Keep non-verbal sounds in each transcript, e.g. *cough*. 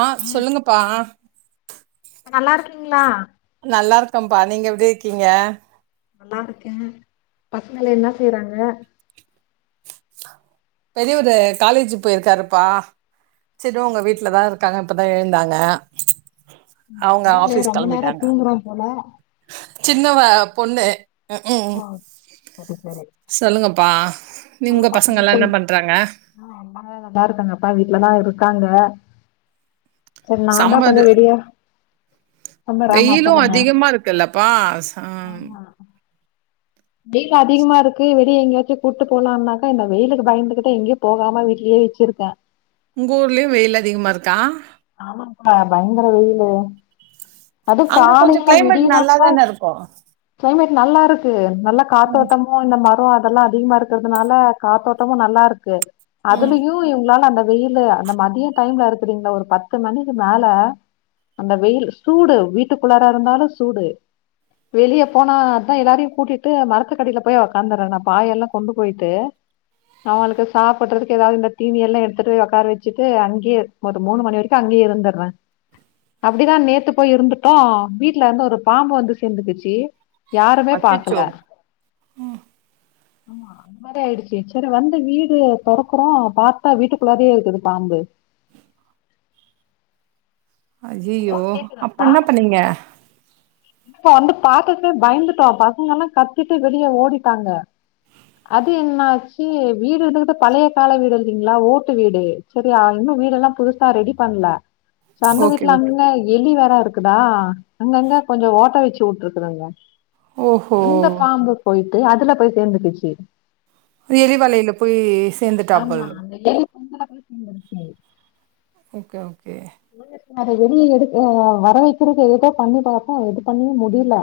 ஆ சொல்லுங்கப்பா நல்லா இருக்கீங்களா நல்லா இருக்கப்பா நீங்க எப்டி இருக்கீங்க நல்லா இருக்கே பசங்கள் என்ன செய்றாங்க பெரியவர் காலேஜுக்கு போயிருக்காருப்பா சின்னவங்க வீட்டு்ல தா இருக்காங்க இப்பதா எழுந்தாங்க அவங்க பரவால்லையே ஆபிஸ் ரொம்ப நேரோ கிளம்பிட்டாங்க தூங்குறோ போல சின்னவ பொண்ணு ம் ம் ஓ சரி சரி சொல்லுங்கப்பா நீ உங்க பசங்க எல்லாம் என்ன பண்றாங்க ஆ நல்லா இருக்காங்கப்பா வீட்டு்லதா இருக்காங்க சேரி நாதா கொஞ்ச சம்மர் விடியா ரொம்ப ரேர்னா சொல்லுங்க இல்லப்பா சாம் ஆமா வெயில் அதிகமா இருக்கு வெளியில எங்கயாச்சு கூப்பிட்டு போலாம்னாக்கா இந்த வெயிலுக்கு பயந்துகிட்ட எங்கயு போகாம வீட்டுலேயே வச்சிருக்கே உங்க ஊர்லயு வெயில் அதிகமாக இருக்கா ஆமாப்பா பயங்கர வெயிலு அது அங்க கொஞ்சம் காலையில கிளைமேட் நல்லா விடியுறப்போ தானே இருக்கும் கிளைமேட் நல்லாருக்கு நல்லா ம், காத்தோட்டமு இந்த மரோ எல்லா அதிகமா இருக்கறதுனால காத்தோட்டமு நல்லாருக்கு ம் அதுலயு இவுங்களால அந்த வெயிலு அந்த மதிய டைம்ல இருக்குறீங்ள ஒரு பத்து பத்து மணிக்கு மேல அந்த வெயில் சூடு வீட்டுக்குள்ளார இருந்தாலு சூடு வெளிய போனா அத்தா எல்லாரயு கூட்டிட்டு மரத்துக்கடியில போய் உக்காந்தறே நா பாயெல்லா கொண்டு போய்ட்டு ஆளுக்கு சாப்பட்றதுக்கு ஏதாவது இந்த தீனிய எல்லா எடுத்துட்டு ஒக்கார வெச்சுட்டு அங்யே மொத்தோ மூணு மணி வரை இப்ப அங்கயே இருந்தர்ர அப்டிதா நேத்து போய் இருந்துட்டோ வீட்ல இருந்து ஒரு பாம்பு வந்து சேந்துக்குச்சு யாருமே பாக்கல அச்சோ ஆமா அந்த மாரி ஆயிடுச்சு சரி வந்து வீடு தொறக்கறோ பாத்தா வீட்டுக்குள்ளாரயே இருக்குது பாம்பு ஹலோ அய்யய்யோ அப்ரோ கேக்குதாப்பா என்ன பண்ணீங்க வந்து பாத்துட்டு பய்ந்துட்டோ பசங்க எல்லா கத்திட்டு வெளிய ஓடிட்டாங்க அது என்னாச்சு வீடு இருந்துகுட்டு பழைய கால வீடு இருக்லீங்களா ஓட்டு வீடு சேரி அந்த வீடெல்லா புதுசா ரெடி பண்ல சொந்த ஓகே வீட்ல ஓகே அங்க எலி வேற இருக்குதா அங்கங்க கொஞ்சோ ஓட்ட வெச்சு உட்ருக்குதுங்க ஓஹோ இந்த பாம்பு போய்ட்டு அதுல போய் சேந்துகுச்சு கீறி வலைல போய் சேந்துட் ஆமா அந்த எலி பொந்துல போய் சேந்துருச்சு ஓகே ஓகே அத வெளிய எடு அ வர வெக்கறக்கு ஏதெதோ பண்ணி பாத்தோ எது பண்ணியு முடில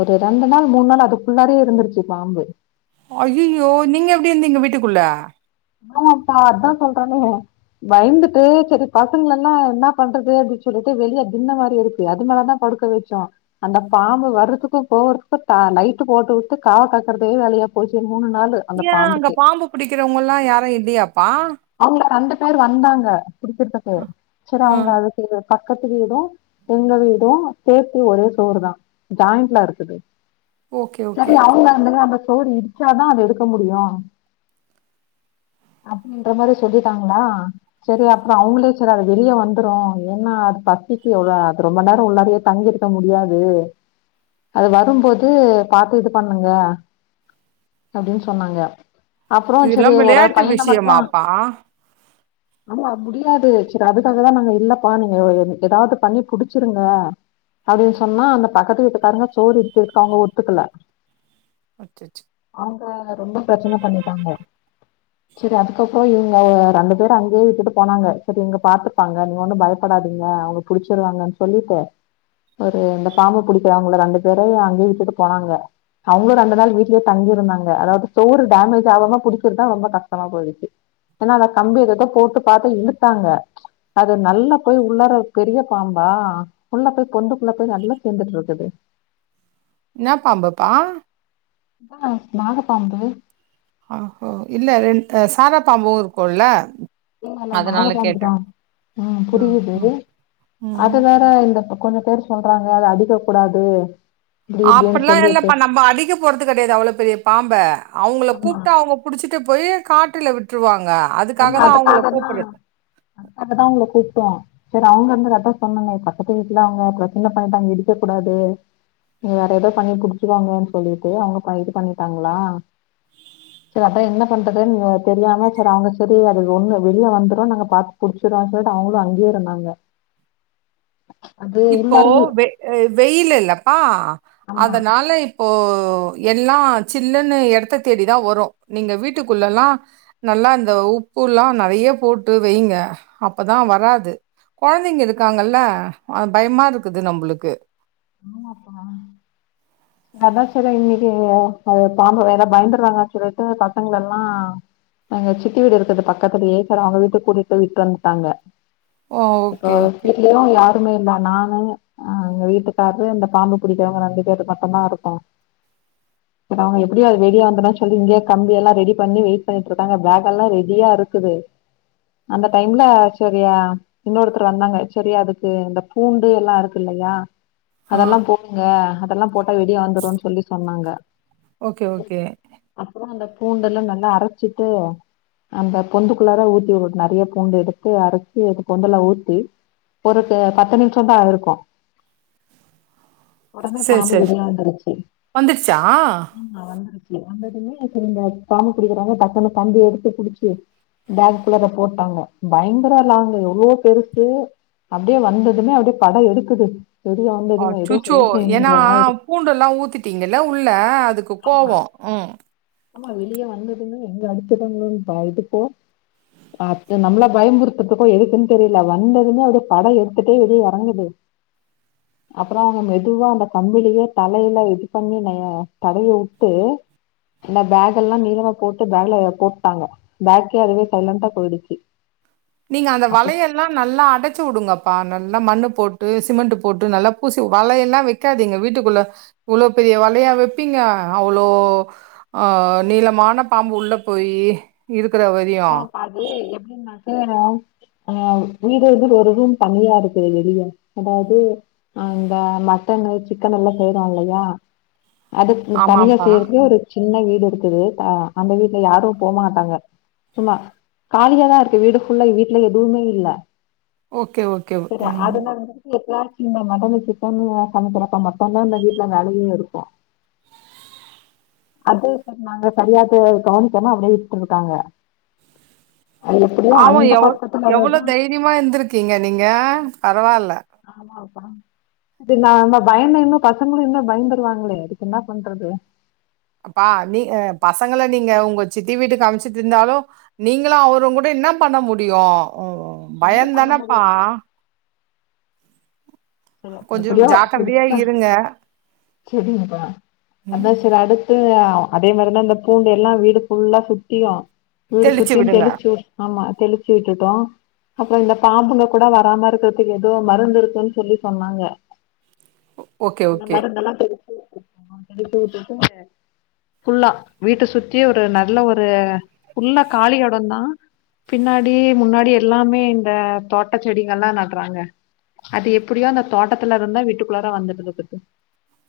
ஒரு ரெண்டு நாள் மூணு நாள் அதுக்குள்ளாரயே இருந்துருச்சு பாம்பு அய்யோயோ நீங்க எப்டி இருந்தீங்க வீட்டுக்குள்ள ஆ அப்பா அதா சொல்றனே பய்ந்துட்டு சரி பசங்லெல்லா என்னா பண்றது அப்டி சொல்லிட்டு வெளிய தின்ன மாரி இருக்கு அது மேலதா படுக்க வெச்சோ அந்த பாம்பு வர்றதுக்கு போறதுக்கு தா லைட்டு போட்டு விட்டு காவ் காக்கறதே வேலயா போச்சு மூணு நாளு அந்த ஏ அங்க பாம்புக்கு பாம்பு புடிக்கறவங்கல்லா யாரு இல்லியா அவுங்க ரெண்டு பேர் வந்தாங்க புடிக்கற்துக்கு சேரி ஆ அவுங்க அது தெரு பக்கத்து வீடு எங்க வீடு சேத்தி ஒரே சுவருதா ஜாயிண்ட்ல இருக்குது ஓகே சேரி ஓகே அவுங்க அந்த அந்த சோடு இடிச்சாதா அத எடுக்க முடியு அப்டின்ற மாரி சொல்லிட்டாங்களா சரி அப்ரோ அவுங்ளே சரி அது வெளிய வந்துரு ஏன்னா அது பசிக்கு எவ்ளவு அது ரொம்ப நேரோ உள்ளாரயே தங்கிருக்க முடியாது அது வரும்போது பாத்து இது பண்ணுங்க அப்டின்னு சொன்னாங்க அப்பரோ சேரி இதெல்லாம் ஒரே ஒரு விளையாட்டு பைய்ன மட்டு விஷயமாப்பா ஆமா முடியாது சேரி அதுக்காகதா நாங்க இல்லப்பா நீங்க எ எ ஏதாவது பண்ணி புடிச்சிருங்க அப்டின் சொன்னா அந்த பக்கத்து வீட்டுக்காறங்க சோறு இடிக்கரக்கு அவங்க ஒத்துக்கல அச்சச்சோ அவங்க ரொம்ப பிரச்சன பண்ணிட்டாங்க சேரி அதுக்கப்பறோ இவுங்க ரெண்டு பேர் அங்கேயே விட்டுட்டு போனாங்க செரி இங்க பாத்துப்பாங்க நீங்க ஒண்ணு பயப்படாதீங்க அவுங்க புடிச்சிருவாங்கன்னு சொல்லிட்டு ஒரு இந்த பாம்பு புடிக்கிறாங்கள ரெண்டு பேர அங்கயே விட்டுட்டு போனாங்க அவுங்களு ரண்டு நாள் வீ்ட்லயே தங்கிருந்தாங்க அதாவ்து சோவுறு டேமேஜ் ஆகாம புடிக்கிறதுதா ரொம்ப கஷ் டமா போய்டுச்சு ஏன்னா அத கம்பி எதத்தோ போட்டு பாத்து இழுத்தாங்க அது நல்லா போய் உள்ளற பெரிய பாம்பா உள்ள போய் பொந்துகுள்ள போய் நல்லா சேந்துட்டு இருக்குது என்ன பாம்புப்பா அதா நாக பாம்பு ஆஹோ இல்ல ரெண் ஆ சாத பாம்பு இருக்குல்ல இல்லல்ல நாகபாம்புதா ம் புரியுது ம். அது வேற இந்த ப கொஞ்ச பேரு சொல்றாங்க அத அடிக்க கூடாது இப்டி இப்டின்னு அப்படில்லா சொல்லிட்டு இல்லப்பா நம்ம அடிக்க போறது கடையாது அவ்வளோ பெரிய பாம்ப அவுங்கள ஆமா கூப்ட்டு அவுங்க புடிச்சிட்டு போய் காட்டுல விட்ருவாங்க அதுக்காக தா அவுங்கள கூப்பறது அததா அவுங்கள கூப்ட்டோ செரி அவுங்க அந்த ரத்த சொன்னனே பக்கத்து வீட்டுல அவுங்க ப்ரச்சன்ன பண்ணிட்டு அங்க இடிக்க கூடாது நீ வேற ஏதோ பண்ணி புடிச்சீடுவாங்கனு சொல்லிட்டு அவுங்க *unintelligible* இது பண்ணிட்டாங்களா செரி அதா என்ன பண்றதுன் நீங்க தெரியாம செர் அவுங்க செரி அது ஒண்ணு வெளில வந்துரு நாங்க பாத்து புடிச்சிடோனு சொல்லிட்டு அவுங்களு அங்கேய இருந்தாங்க அது இப்போ உள்ளாரையு வெ வெய்யிலு இல்லப்பா ஆமா அதனால இப் இப்போ எல்லா சில்லுன்னு எடத்த தேடிதா வரு நீங்க வீட்டுக்குள்ளல்லா நல்லா இந்த உப்புல்லா நறைய போட்டு வைங்க அப்பதா வராது கொழந்தைங்க இருக்காங்கல்ல அதா பயமா இருக்குது நம்புளுக்கு ஆமாப்பா அதா செரி இன்னைக்கு பய பாம்பு வேற பயந்துடுறாங்கா சொல்லிட்டு பசங்கள எல்லா அவிங்க சித்தி வீடு இருக்கது பக்கத்துலியே செரு அவுங்க வீட்டுக் கூட்டிட்டு போய் விட்டு வந்துட்டாங்க ஓ! இப்ப ஓகே, ஓகே. விட்டுலியு யாருமே இல்ல நானு அ எங்க வீட்டு கார்ரு இந்த பாம்பு புடிக்கவங்க ரெண்டு பேருக்கு மட்டுதா இருக்கோ செரு அவுங்க எப்டியு ரெடிந்ததுன்னா சொல்லி இங்கேயே கம்பி எல்லா ரெடி பண்ணி வெயிட் பண்ணிட்டு இருக்காங்க பேக்கக் எல்லா ரெடியா இருக்குது அந்த டைம்ல செரியா இன்னொருத்தரு வந்தாங்க செரியா அதுக்கு இந்த பூண்டு எல்லாருக்கு இல்லையா ஆ அதெல்லா போடுங்க அதெல்லா போட்டா வெடிய வந்துரும்ன்னு சொல்லி சொன்னாங்க ஓகே ஓகே அப்பறோ அந்த பூண்டெல்லா நல்லா அரைச்சிட்டு அந்த பொந்துக்குள்ளார ஊத்தி உடு ஒரு நெறைய பூண்டு எடுத்து அரைச்சி அந்த பொந்தல்லா ஊத்தி ஒருக்கு அ பத்து நிம்ஷ தா ஆயிருக்கு உடனே சரி, பாம்பு சரி. வெளிய வந்துருச்சு வந்துடுச்சா? ஆ வந்துருச்சு வந்ததுமே செரி இந்த பாம்பு புடிக்கிறாங்க டக்குன்னு கம்பி எடுத்து புடிச்சு பேக் குள்ளாற போட்டாங்க பயங்கர லாங்க்கு எவ்ளோ பெருசு அப்டியே வந்ததுமே அப்டியே பட எடுக்குது வெளிய வந்ததுமே ஏதோ அச்சச்சோ செய்ய ஏன்னா செய்யணுன்ற மாதிரி பூண்டெல்லா ஊத்தட்டீங்கல்ல உள்ள அதுக்கு ஆமா கோவோ ம் ஆமா வெளியே வந்ததுமே எங்க அடுச்சிறாங்களோன்னு பய இதுப்போ பாத் எ நம்மள பயம்முறுத்துறதுக்கோ எதுக்குன்னு தெரிய்ல வந்ததுமே எதோ பட எடுத்துட்டே வெளிய எறங்குது அப்றோ அவுங்க மெதுவா அந்த கம்பிளியே தலையில இது பண்ணினைய தலைய வுட்டு இந்த பேக் எல்லா நீளமா போட்டு பேக்ல எல்லா போட்டாங்க பேக்கே அதுவே சைலண்டா போயிடுச்சு நீங்க அந்த அப்ப வளையல் மேம் நல்லா அடைச்சு வுடுங்கப்பா நல்லா மண்ணு போட்டு சிமெண்ட் போட்டு நல்லா பூசி வலையெல்லாம் வச் வக்காதீங்க வீட்டுக்குள்ள இவ்ளோ பெரிய வலையா வைப்பீங்க அவ்ளோ ஆ நீளமான பாம்பு உள்ள போய் இருக்கிற வரையு ஆ அப்ப அது எப்டின்னாக்க ந ஆ வீடு இருந்து ஒரு இது தனியா இருக்குது வெளிய அதாவது அந்த மட்டனு சிக்கன் எல்லா செய்றோ இல்லையா அது தனியா ஆமாம்ப்பா. செய்யறதே ஒரு சின்ன வீடு இருக்குது அ அந்த வீட்ல யாரு போமாட்டாங்க சும்மா காலியாதா இருக்கு வீடு குள்ள வீட்ல எதுவுமே இல்ல ஓகே ஓகே சரி ம். அதுல ருந்து எப்பயாது சின்ன மட்டனு சிக்கனு சமைக்கறப்ப மட்டுதா அந்த வீட்ல வலையல் இருக்கு அது சரி நாங்க சரியாது கவனிக்காம அப்டியே விட்இருக்காங்க ஆமா எவ பக்கத்துல எவ்ளோ இருந்துதா தைரியமா இருந்திருக்கீங்க நீங்க பரவாயில்ல ஆமாப்பா இது நாங்க பயந் இன்னு பசங்களு இன்னு பயந்துருவாங்களே இதுக்கு என்னா பண்றது அப்பா நீ பசங்கள நீங்க உங்க சித்தி வீட்டுக்கு அமச்சிட்டு இருந்தாலு நீங்களு அவரு கூட என்ன பண்ண முடியு ஒண்ணு பண்ண பயம்தானேப்பா முடியாது சரி கொஞ்சோ எப்டியோ ஜாக்கிரதையா கொடுத்தா இருங்க. சரிங்கப்பா ம் அத சரி அடுத் அது அதே மாரி தா இந்த பூண்டு எல்லா வீடு ஃபுல்லா சுத்தியு வீடு தெளிச்சு சுத்தின்னு விடுங்க. தெளிச்சு ஆமா தெளிச்சு விட்டுட்டோ அப்பறோ இந்த பாம்புங்க கூட வராமா இருக்குறதுக்கு ஏதோ மருந்து இருக்குன்னு சொல்லி சொன்னாங்க ஓகே, அந்த ஓகே. மருந்தெல்லா தெளிச்சு ஆ எடுத்துட்டுட்டு புல்லா வீட்ட சுத்தி ஒரு நல்ல ஒரு ஃபுல்லா காளி எடோ தா பின்னாடி முன்னாடி எல்லாமே இந்த தோட்ட செடிங்கள்லா நட்றாங்க அது எப் அது எப்டியோ தோட்டத்துல இருந்துதா வீட்டுக்குள்ளார வந்துடுது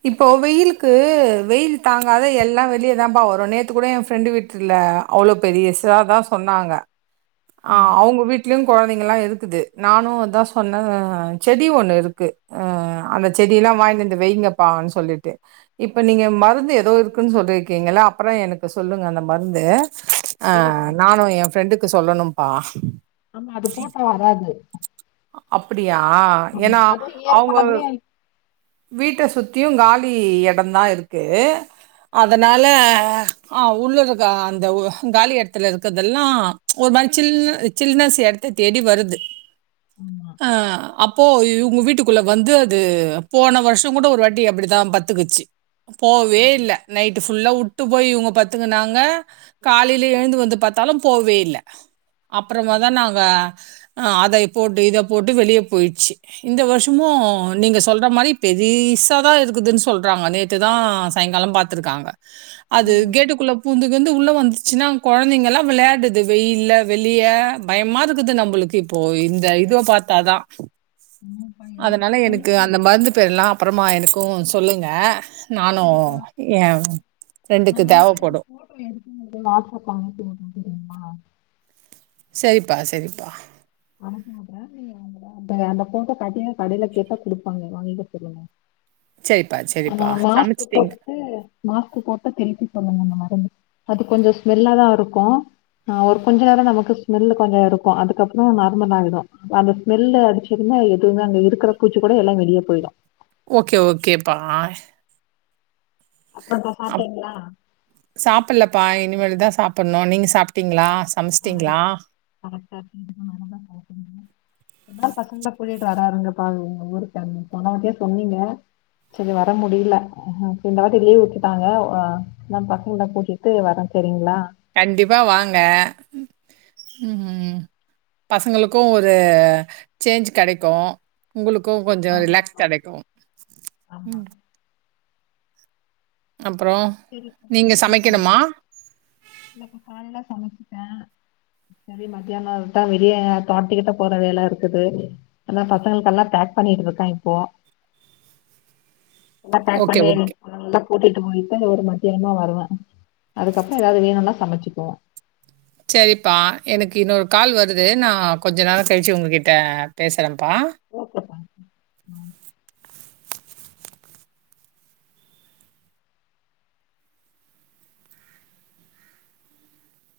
இப்போ வெயிலுக்கு வெயில் தாங்காத எல்லா வெளியே தா பா வரு நேத்து கூட என் ஃப்ரெண்டு வீட் ல அவ்ளோ பெரிய சா தா சொன்னாங்க ஆ ம் அவுங்க வீட் வீட்லயு குழந்தைங்கலா இருக்குது நானு அதா சொன்ன செடி ஒண்ணு இருக்கு அ அந்த செடிய எல்லா வாய்ங்கிட்டு வந்து வைங்கப்பானு சொல்லிட்டு இப்ப நீங்க மருந்து ஏதோ இருக்குன்னு சொல்லிருக்கீங்கள அப்பறம் எனக்கு சொல்லுங்க அந்த மருந்து அ சரிப்பா நானு என் ஃப்ரெண்டுக்கு சொல்லணும்ப்பா ஆமா அது போட்டா வராது அப்டியா ஆமா ஏன்னா அது அவுங்க ஏற்கனவே வீட்ட சுத்தியு காலி எடம்தா இருக்கு அதனால ஆ உள்ள இருக்க அந்த உ காலி எடத்துல இருக்கதெல்லா ஒரு மாரி சில்ன சில்னஸ் எடத்த தேடி வருது ஆமா அ அப்போ இவுங்க வீட்டுக்குள்ள வந்து அது போன வருஷம் கூடி ஒரு வட்டி அப்டிதா பத்துக்குச்சு போவே இல்ல நைட் ஃபுல்லா வுட்டு போய் இவுங்க பத்துகின்னாங்க காலையில எழுந்து வந்து பார்த்தாலு போவே இல்ல அப்புறமாதா நாங்க அ அதை போட்டு இதை போட்டு வெளியே போயிடுச்சு இந்த வருஷமு நீங்க ச சொல்ற மாரி பெரூசா தா இருக்குதுன்னு சொல்றாங்க நேத்துதா சாயங்காலம் பாத்துருக்காங்க ஓ அது கேட்டுக்குள்ள போ புந்து கிவ்ந்து உள்ள வந்துச்சுன்னா கெழந்தைங்கலாம் வெளையாடுது வெயில்ல வெளிய பயமா இருக்குது நம்பளுக்கு இப்போ இந்த இதுவ பாத்தாதா உம் ப்பா எங்க பாத்தாலும் வந்து போயிர்லா அப்றமா எனக்கும் சொல்லுங்க நானும் சரிப்பா ஏ பிரெண்டுக்கு தேவபடு எ வாட்ஸ்அப் அவுங்களுக்கு இருக்குனு தெரியுமா சேரிப்பா சரிப்பா அந்த அந்த போட்டோ பாத்திங்கனா கடையில கேட்டா குடுப்பாங்க வாங்கிக்க சொல்லுங்க சேரிப்பாச்சே ஆனா மாஸ்க் போட்டுட்டு மாஸ்கு போட்டு தெளிக்க சொல்லுங்க அந்த மருந்து அது கொஞ்சோ ஸ்மெல்ல தா இருக்கும் ஆ ஒரு கொஞ்ச நேரோ நமக்கு ஸ்மெல்லு கொஞ்சோ இருக்கும் அதுக்கப்றோ நார்மல் ஆயிடும் அந்த ஸ்மெல்ல அடிச்சிர்ந்த எதுவுமே அங்க இருக்கிற பூச்சி கூட எல்லா வெளிய போயிடும் ஓகே ஓகேப்பா அப்றம்பா சாப்ட்டிங்ளா சாப்டலப்பா இனிமேல் தா சாப்டணு நீங்க சாப்ட்டீங்களா சமச்சிட்டீங்ளா கரைக்டா *unintelligible* பாக்க முடியும் என்னால பசங்கள கூட்டிட்டு வர்றாறுங்கக்கா எங்க ஊருக்கு போனவாட்டியே சொன்னீங்க சேரி வர முடியல இந்த வாட்டி லீவ் வுட்டுட்டாங்க எல்லா பசங்கள கூட்டிட்டு வர்ற போரிங்ளா கண்டிப்பா வாங்க உம்ம் பசங்களுக்கு ஒரு சேஞ்ச் கெடைக்கும் உங்களுக்கும் கொஞ்சோம் ரிலாக்ஸ் ஆமாப்பா கெடைக்கும் ஆமா உம் அப்றோ சரி நீங்க சமைக்கணுமா இன்னக் காலைய்ல சமைச்சிட்டோ சரி மத்தியானோம் விட்டா த வெளிய தோட்த்துக்கிட்ட போற வேல இருக்குது அதா பசங்களுக்கெல்லாம் பேக் பண்ணிட்டு இருக்கே இப்போ நல்லா பேக் ஓகே, பண்ணி *unintelligible* ஓகே. ல்லா கூட்டிட்டு போயி சரி ஒரு மத்தியானந்தா வருவே அதுக்கப்புறோம் ஏதாவது வேணும்னா சமைச்சுக்குவோ சரிப்பா எனக்கு இன்னொரு கால் வருது நா கொஞ்ச நேரோம் கழிச்சு உங்க கிட்ட பேசுறேம்பா ஓகே பா